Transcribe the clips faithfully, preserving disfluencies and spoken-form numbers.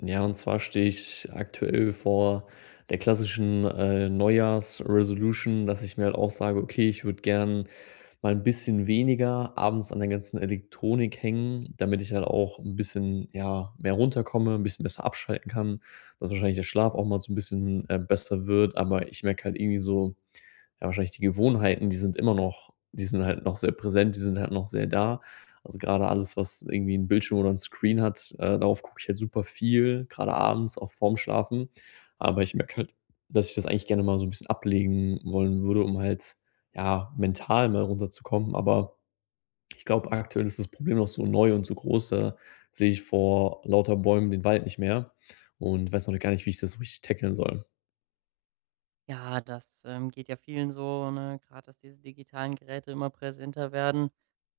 Ja, und zwar stehe ich aktuell vor der klassischen äh, Neujahrs-Resolution, dass ich mir halt auch sage, okay, ich würde gern mal ein bisschen weniger abends an der ganzen Elektronik hängen, damit ich halt auch ein bisschen, ja, mehr runterkomme, ein bisschen besser abschalten kann, dass wahrscheinlich der Schlaf auch mal so ein bisschen äh, besser wird, aber ich merke halt irgendwie so, ja, wahrscheinlich die Gewohnheiten, die sind immer noch, die sind halt noch sehr präsent, die sind halt noch sehr da. Also, gerade alles, was irgendwie 'n Bildschirm oder einen Screen hat, äh, darauf gucke ich halt super viel, gerade abends, auch vorm Schlafen. Aber ich merke halt, dass ich das eigentlich gerne mal so ein bisschen ablegen wollen würde, um halt, ja, mental mal runterzukommen. Aber ich glaube, aktuell ist das Problem noch so neu und so groß, da sehe ich vor lauter Bäumen den Wald nicht mehr und weiß noch gar nicht, wie ich das so richtig tackeln soll. Ja, das, ähm, geht ja vielen so, ne? Grad, dass diese digitalen Geräte immer präsenter werden,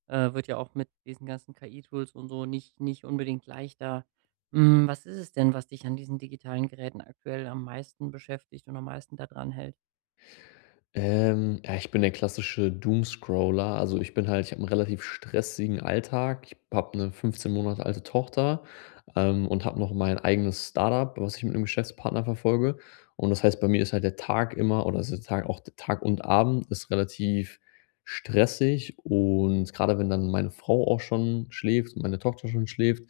äh, wird ja auch mit diesen ganzen K I-Tools und so nicht nicht unbedingt leichter. Hm, was ist es denn, was dich an diesen digitalen Geräten aktuell am meisten beschäftigt und am meisten daran hält? Ähm, ja, ich bin der klassische Doomscroller. Also, ich bin halt, ich habe einen relativ stressigen Alltag. Ich habe eine fünfzehn Monate alte Tochter, ähm, und habe noch mein eigenes Startup, was ich mit einem Geschäftspartner verfolge. Und das heißt, bei mir ist halt der Tag immer oder ist der Tag auch, der Tag und Abend ist relativ stressig, und gerade wenn dann meine Frau auch schon schläft, meine Tochter schon schläft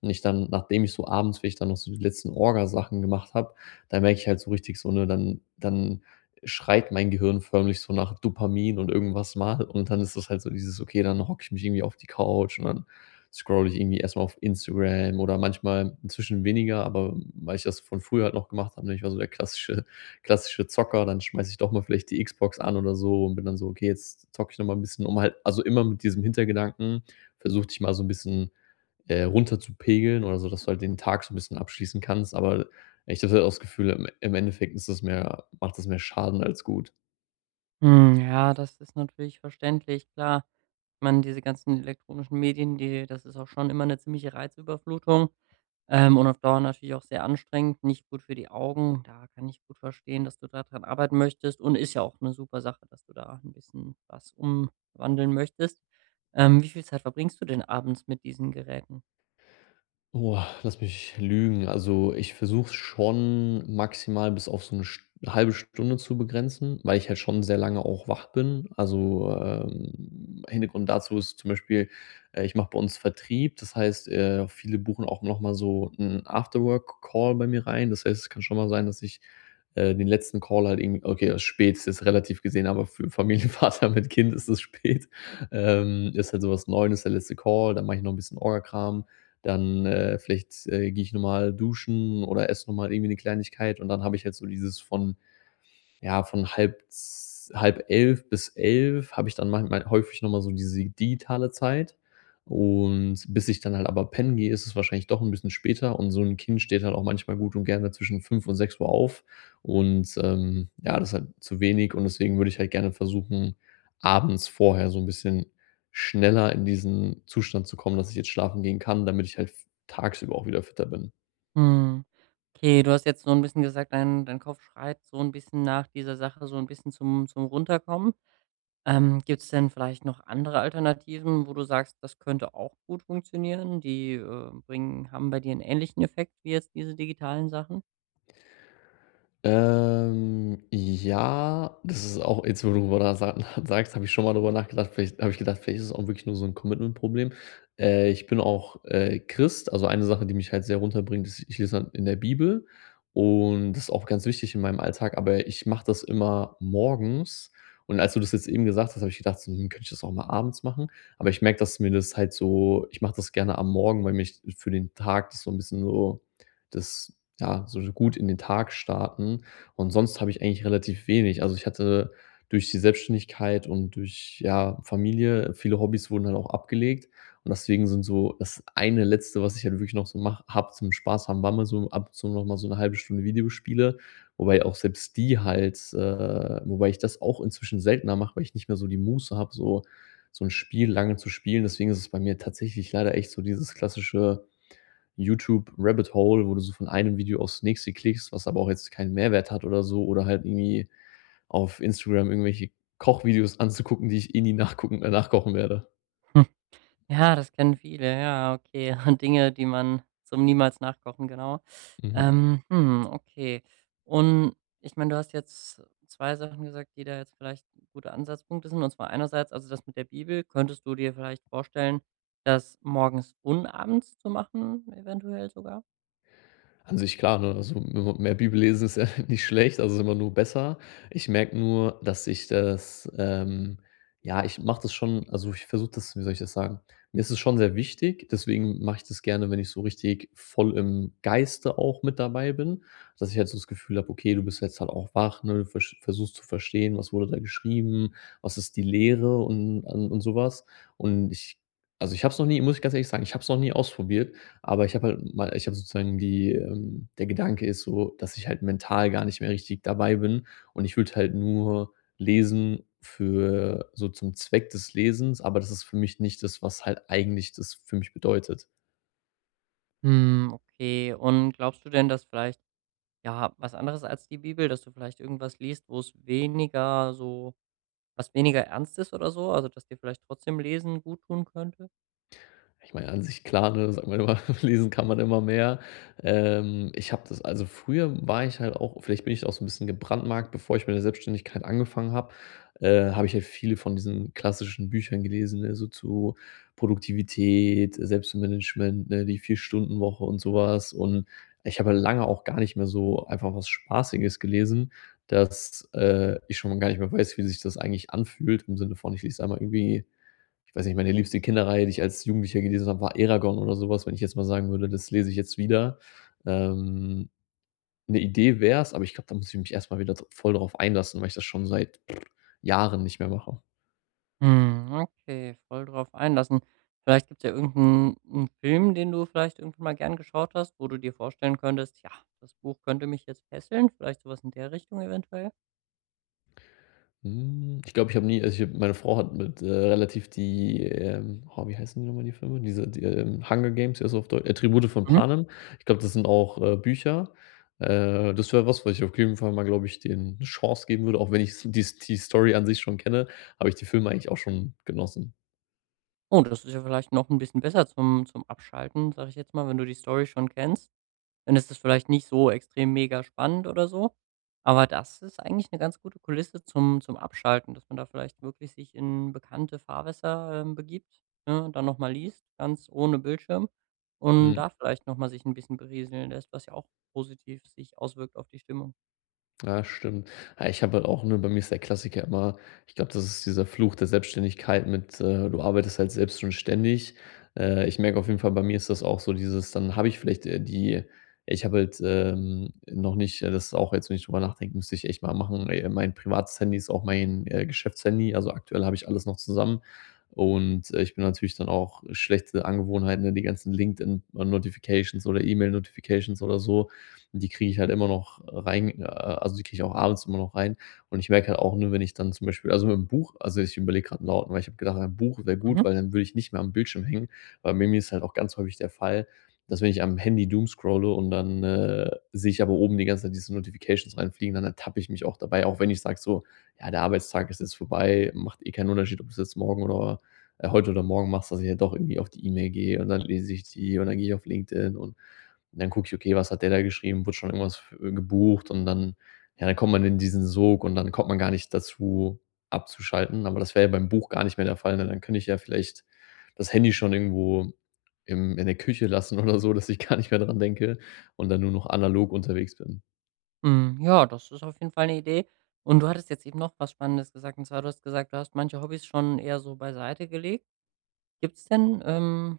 und ich dann, nachdem ich so abends, wenn ich dann noch so die letzten Orgasachen gemacht habe, dann merke ich halt so richtig so, ne, dann dann schreit mein Gehirn förmlich so nach Dopamin und irgendwas mal, und dann ist das halt so dieses, okay, dann hocke ich mich irgendwie auf die Couch und dann scroll ich irgendwie erstmal auf Instagram oder manchmal inzwischen weniger, aber weil ich das von früher halt noch gemacht habe, ne, ich war so der klassische klassische Zocker, dann schmeiße ich doch mal vielleicht die Xbox an oder so und bin dann so: „Okay, jetzt zocke ich noch mal 'n bisschen“, um halt, also immer mit diesem Hintergedanken, versuch ich mal so ein bisschen äh, runter zu pegeln oder so, dass du halt den Tag so ein bisschen abschließen kannst. Aber ich hatte auch das Gefühl, im im Endeffekt ist das mehr, macht das mehr Schaden als gut. Hm, ja, das ist natürlich verständlich, klar. Man diese ganzen elektronischen Medien, die das ist auch schon immer eine ziemliche Reizüberflutung. Ähm, und auf Dauer natürlich auch sehr anstrengend, nicht gut für die Augen. Da kann ich gut verstehen, dass du da dran arbeiten möchtest, und ist ja auch eine super Sache, dass du da ein bisschen was umwandeln möchtest. Ähm, wie viel Zeit verbringst du denn abends mit diesen Geräten? Oh, lass mich lügen. Also, ich versuche schon maximal bis auf so eine St halbe Stunde zu begrenzen, weil ich halt schon sehr lange auch wach bin. Also, ähm, Hintergrund dazu ist zum Beispiel, äh, ich mache bei uns Vertrieb. Das heißt, äh, viele buchen auch noch mal so einen Afterwork call bei mir rein. Das heißt, es kann schon mal sein, dass ich, äh, den letzten Call halt irgendwie, okay, das ist spät, ist jetzt relativ gesehen, aber für einen Familienvater mit Kind ist es spät. Ähm, ist halt so was, neun ist der letzte Call, dann mache ich noch ein bisschen Orgakram. Dann, äh, vielleicht, äh, gehe ich nochmal duschen oder esse nochmal irgendwie eine Kleinigkeit, und dann habe ich halt so dieses von, ja, von halb z halb elf bis elf habe ich dann manchmal häufig noch mal so diese digitale Zeit. Und bis ich dann halt aber pennen gehe, ist es wahrscheinlich doch ein bisschen später, und so ein Kind steht halt auch manchmal gut und gerne zwischen fünf und sechs Uhr auf. Und, ähm, ja, das ist halt zu wenig und deswegen würde ich halt gerne versuchen, abends vorher so ein bisschen schneller in diesen Zustand zu kommen, dass ich jetzt schlafen gehen kann, damit ich halt tagsüber auch wieder fitter bin. Hm, okay, du hast jetzt so ein bisschen gesagt, dein dein Kopf schreit so ein bisschen nach dieser Sache, so ein bisschen zum zum Runterkommen. Ähm, Gibt es denn vielleicht noch andere Alternativen, wo du sagst, das könnte auch gut funktionieren? Die, äh, bringen haben bei dir einen ähnlichen Effekt wie jetzt diese digitalen Sachen? Ähm, ja, das ist auch jetzt, wo du darüber nach sa sagst, habe ich schon mal darüber nachgedacht. Vielleicht habe ich gedacht, vielleicht ist es auch wirklich nur so ein Commitment-Problem. Äh, ich bin auch, äh, Christ. Also, eine Sache, die mich halt sehr runterbringt, ist, ich lese halt in der Bibel und das ist auch ganz wichtig in meinem Alltag, aber ich mache das immer morgens. Und als du das jetzt eben gesagt hast, habe ich gedacht, so: „Hm, könnte ich das auch mal abends machen?“ Aber ich merke, dass mir das halt so, ich mache das gerne am Morgen, weil mich für den Tag das so ein bisschen so, das, ja, so gut in den Tag starten. Und sonst habe ich eigentlich relativ wenig. Also, ich hatte durch die Selbstständigkeit und durch, ja, Familie, viele Hobbys wurden halt auch abgelegt. Und deswegen sind so das eine Letzte, was ich halt wirklich noch so mache habe zum Spaß haben, war mal so ab und zu noch mal so eine halbe Stunde Videospiele, wobei auch selbst die halt, äh wobei ich das auch inzwischen seltener mache, weil ich nicht mehr so die Muße habe, so so ein Spiel lange zu spielen. Deswegen ist es bei mir tatsächlich leider echt so dieses klassische YouTube-Rabbit-Hole, wo du so von einem Video aufs nächste klickst, was aber auch jetzt keinen Mehrwert hat oder so, oder halt irgendwie auf Instagram irgendwelche Kochvideos anzugucken, die ich eh nie nachgucken äh, nachkochen werde. Ja, das kennen viele, ja, okay. Dinge, die man zum niemals nachkochen, genau. Mhm. Ähm, hm, okay. Und ich meine, du hast jetzt zwei Sachen gesagt, die da jetzt vielleicht gute Ansatzpunkte sind. Und zwar einerseits, also das mit der Bibel, könntest du dir vielleicht vorstellen, das morgens und abends zu machen, eventuell sogar? An sich klar, ne? Also, m mehr Bibel lesen ist ja nicht schlecht, also, ist immer nur besser. Ich merke nur, dass ich das, ähm ja, ich mache das schon, also, ich versuche das, wie soll ich das sagen? Mir ist es schon sehr wichtig, deswegen mache ich das gerne, wenn ich so richtig voll im Geiste auch mit dabei bin, dass ich halt so das Gefühl habe: „Okay, du bist jetzt halt auch wach, ne? Du versch versuchst zu verstehen, was wurde da geschrieben, was ist die Lehre und an und sowas. Und ich, also, ich habe es noch nie, muss ich ganz ehrlich sagen, ich habe es noch nie ausprobiert. Aber ich habe halt mal, ich habe sozusagen die, ähm, der Gedanke ist so, dass ich halt mental gar nicht mehr richtig dabei bin und ich würde halt nur lesen für so zum Zweck des Lesens, aber das ist für mich nicht das, was halt eigentlich das für mich bedeutet. Hm, okay. Und glaubst du denn, dass vielleicht, ja, was anderes als die Bibel, dass du vielleicht irgendwas liest, wo es weniger so was weniger ernst ist oder so? Also, dass dir vielleicht trotzdem Lesen gut tun könnte? Ich meine, an sich klar, ne, sagt man immer, lesen kann man immer mehr. Ähm, ich habe das, also früher war ich halt auch, vielleicht bin ich auch so ein bisschen gebrandmarkt, bevor ich mit der Selbstständigkeit angefangen habe, äh, habe ich halt viele von diesen klassischen Büchern gelesen, ne, so zu Produktivität, Selbstmanagement, ne, die Vier-Stunden-Woche und sowas. Und ich habe halt lange auch gar nicht mehr so einfach was Spaßiges gelesen, dass, äh, ich schon gar nicht mehr weiß, wie sich das eigentlich anfühlt, im Sinne von, ich lese einmal irgendwie, ich weiß nicht, meine liebste Kinderreihe, die ich als Jugendlicher gelesen habe, war Eragon oder sowas. Wenn ich jetzt mal sagen würde, das lese ich jetzt wieder. Ähm, 'Ne Idee wär's, aber ich glaube, da muss ich mich erstmal wieder dr voll drauf einlassen, weil ich das schon seit pff, Jahren nicht mehr mache. Hm, okay, voll drauf einlassen. Vielleicht gibt es ja irgendeinen 'n Film, den du vielleicht irgendwann mal gern geschaut hast, wo du dir vorstellen könntest: „Ja, das Buch könnte mich jetzt fesseln“, vielleicht so was in der Richtung eventuell? Hm, ich glaube, ich habe nie, also, ich habe, meine Frau hat mit, äh, relativ die, ähm oh, wie heißen die nochmal, die Filme? Diese die, ähm, Hunger Games. Also auf Deu äh, von Mhm. Panem. Ich glaube, das sind auch, äh, Bücher. Äh, das wäre was, was ich auf jeden Fall mal, glaube ich, denen 'ne Chance geben würde, auch wenn ich die die Story an sich schon kenne, habe ich die Filme eigentlich auch schon genossen. Oh, das ist ja vielleicht noch ein bisschen besser zum zum Abschalten, sage ich jetzt mal, wenn du die Story schon kennst. Dann ist es vielleicht nicht so extrem mega spannend oder so. Aber das ist eigentlich eine ganz gute Kulisse zum zum Abschalten, dass man da vielleicht wirklich sich in bekannte Fahrwässer, ähm, begibt, ne, und dann noch mal liest, ganz ohne Bildschirm und Mhm. da vielleicht noch mal sich ein bisschen berieseln lässt, was ja auch positiv sich auswirkt auf die Stimmung. Ja, stimmt. Ja, ich habe halt auch, ne, bei mir ist der Klassiker immer, ich glaube, das ist dieser Fluch der Selbstständigkeit mit, äh, du arbeitest halt selbst und ständig. Äh, ich merke auf jeden Fall, bei mir ist das auch so dieses, dann habe ich vielleicht, äh, die, ich habe halt, ähm, noch nicht, äh, das ist auch jetzt, wenn ich drüber nachdenke, müsste ich echt mal machen. Äh, mein privates Handy ist auch mein, äh, Geschäftshandy. Also, aktuell habe ich alles noch zusammen und, äh, ich bin natürlich dann auch schlechte Angewohnheiten, ne, die ganzen LinkedIn-Notifications oder E-Mail-Notifications oder so, die kriege ich halt immer noch rein, äh, also die kriege ich auch abends immer noch rein. Und ich merke halt auch, ne, wenn ich dann zum Beispiel, also mit dem Buch, also ich überlege gerade laut, weil ich habe gedacht, ein Buch wäre gut, Mhm. weil dann würde ich nicht mehr am Bildschirm hängen. Weil bei mir ist halt auch ganz häufig der Fall, dass wenn ich am Handy Doom scrolle und dann, äh, sehe ich aber oben die ganze Zeit diese Notifications reinfliegen, dann ertappe ich mich auch dabei, auch wenn ich sage so: „Ja, der Arbeitstag ist jetzt vorbei, macht eh keinen Unterschied, ob du es jetzt morgen oder, äh heute oder morgen machst“, dass ich ja doch irgendwie auf die E-Mail gehe und dann lese ich die und dann gehe ich auf LinkedIn und und dann gucke ich, okay, was hat der da geschrieben? Wurde schon irgendwas f äh, gebucht? Und dann, ja, dann kommt man in diesen Sog und dann kommt man gar nicht dazu, abzuschalten. Aber das wäre ja beim Buch gar nicht mehr der Fall, ne? Dann könnte ich ja vielleicht das Handy schon irgendwo im in der Küche lassen oder so, dass ich gar nicht mehr dran denke und dann nur noch analog unterwegs bin. Hm, ja, das ist auf jeden Fall eine Idee. Und du hattest jetzt eben noch was Spannendes gesagt, und zwar, du hast gesagt, du hast manche Hobbys schon eher so beiseite gelegt. Gibt's denn, ähm,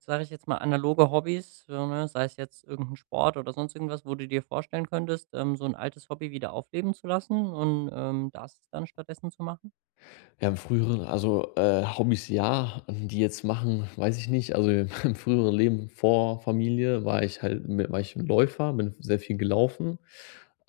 sage ich jetzt mal, analoge Hobbys, so, ne, sei es jetzt irgendein Sport oder sonst irgendwas, wo du dir vorstellen könntest, ähm, so ein altes Hobby wieder aufleben zu lassen und, ähm, das dann stattdessen zu machen? Ja, im früheren, also, äh, Hobbys, ja, die jetzt machen, weiß ich nicht. Also, im früheren Leben vor Familie war ich halt mi war ich ein Läufer, bin sehr viel gelaufen.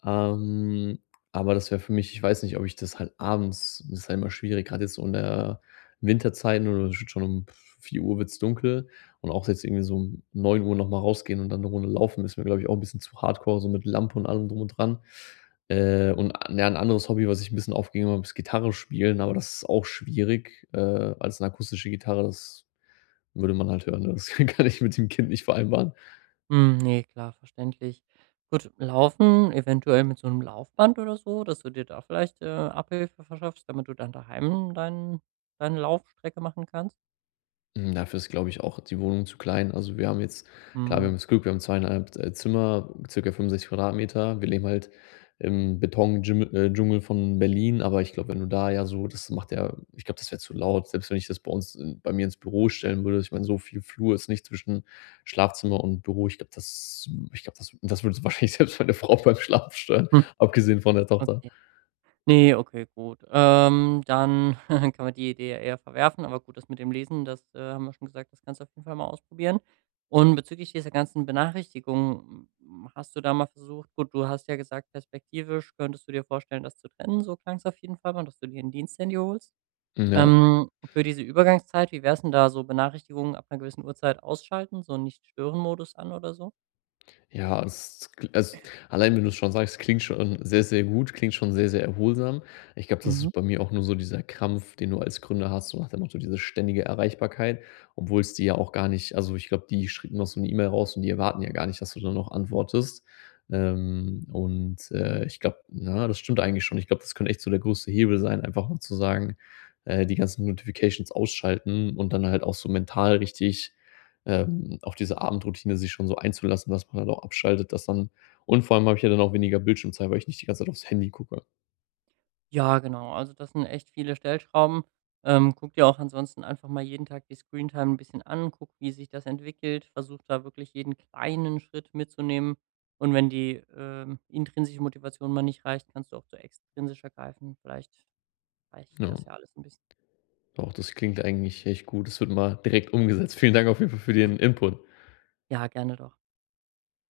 Ähm, aber das wäre für mich, ich weiß nicht, ob ich das halt abends, das ist halt immer schwierig, gerade jetzt so in der Winterzeit, oder schon um vier wird's dunkel und auch jetzt irgendwie so um neun noch mal rausgehen und dann eine Runde laufen ist mir, glaube ich, auch ein bisschen zu hardcore, so mit Lampe und allem drum und dran. Äh, und an, ja, 'n anderes Hobby, was ich ein bisschen aufgegeben habe, ist Gitarre spielen, aber das ist auch schwierig, äh, als 'ne akustische Gitarre. Das würde man halt hören, ne? Das kann ich mit dem Kind nicht vereinbaren. Hm, ne, klar, verständlich. Gut, Laufen, eventuell mit so einem Laufband oder so, dass du dir da vielleicht, äh, Abhilfe verschaffst, damit du dann daheim dein deine Laufstrecke machen kannst? Hm, dafür ist, glaube ich, auch die Wohnung zu klein. Also, wir haben jetzt, klar, wir Mhm. haben das Glück, wir haben zweieinhalb äh, Zimmer, circa fünfundsechzig Quadratmeter. Wir leben halt im Beton-Dschim äh, Dschungel von Berlin, aber ich glaube, wenn du da, ja, so, das macht ja, ich glaube, das wäre zu laut, selbst wenn ich das bei uns in bei mir ins Büro stellen würde. Ich meine, so viel Flur ist nicht zwischen Schlafzimmer und Büro. Ich glaube, das, ich glaube, das das würde wahrscheinlich selbst meine Frau beim Schlafen stören, Hm, abgesehen von der Tochter. okay. Nee, okay, gut. Ähm, dann kann man die Idee ja eher verwerfen, aber gut, das mit dem Lesen, das, äh, haben wir schon gesagt, das kannst du auf jeden Fall mal ausprobieren. Und bezüglich dieser ganzen Benachrichtigungen, hm, hast du da mal versucht gut, du hast ja gesagt, perspektivisch könntest du dir vorstellen, das zu trennen, so klang's auf jeden Fall mal, dass du dir 'n Diensthandy holst. Hm, ja. Ähm, für diese Übergangszeit, wie wär's denn da so Benachrichtigungen ab einer gewissen Uhrzeit ausschalten, so 'n Nicht-Stören-Modus an oder so? Ja, es, also, allein, wenn du's schon sagst, klingt schon sehr, sehr gut, klingt schon sehr, sehr erholsam. Ich glaube, das Mhm. ist bei mir auch nur so dieser Krampf, den du als Gründer hast, so nach dem Motto, diese ständige Erreichbarkeit, obwohl es die ja auch gar nicht, also, ich glaube, die schicken noch so eine E-Mail raus und die erwarten ja gar nicht, dass du dann noch antwortest. Ähm, und, äh, ich glaube, na, das stimmt eigentlich schon. Ich glaube, das könnte echt so der größte Hebel sein, einfach mal zu sagen, äh, die ganzen Notifications ausschalten und dann halt auch so mental richtig, ähm, auf diese Abendroutine sich schon so einzulassen, dass man dann auch abschaltet, dass dann, und vor allem habe ich ja dann auch weniger Bildschirmzeit, weil ich nicht die ganze Zeit aufs Handy gucke. Ja, genau. Also das sind echt viele Stellschrauben. Ähm, guck dir auch ansonsten einfach mal jeden Tag die Screentime ein bisschen an, guck, wie sich das entwickelt, versuch da wirklich jeden kleinen Schritt mitzunehmen. Und wenn die, ähm, intrinsische Motivation mal nicht reicht, kannst du auch zu extrinsischer greifen. Vielleicht reicht Ja, das ja alles ein bisschen. doch, das klingt eigentlich echt gut. Das wird mal direkt umgesetzt. Vielen Dank auf jeden Fall für den Input. Ja, gerne doch.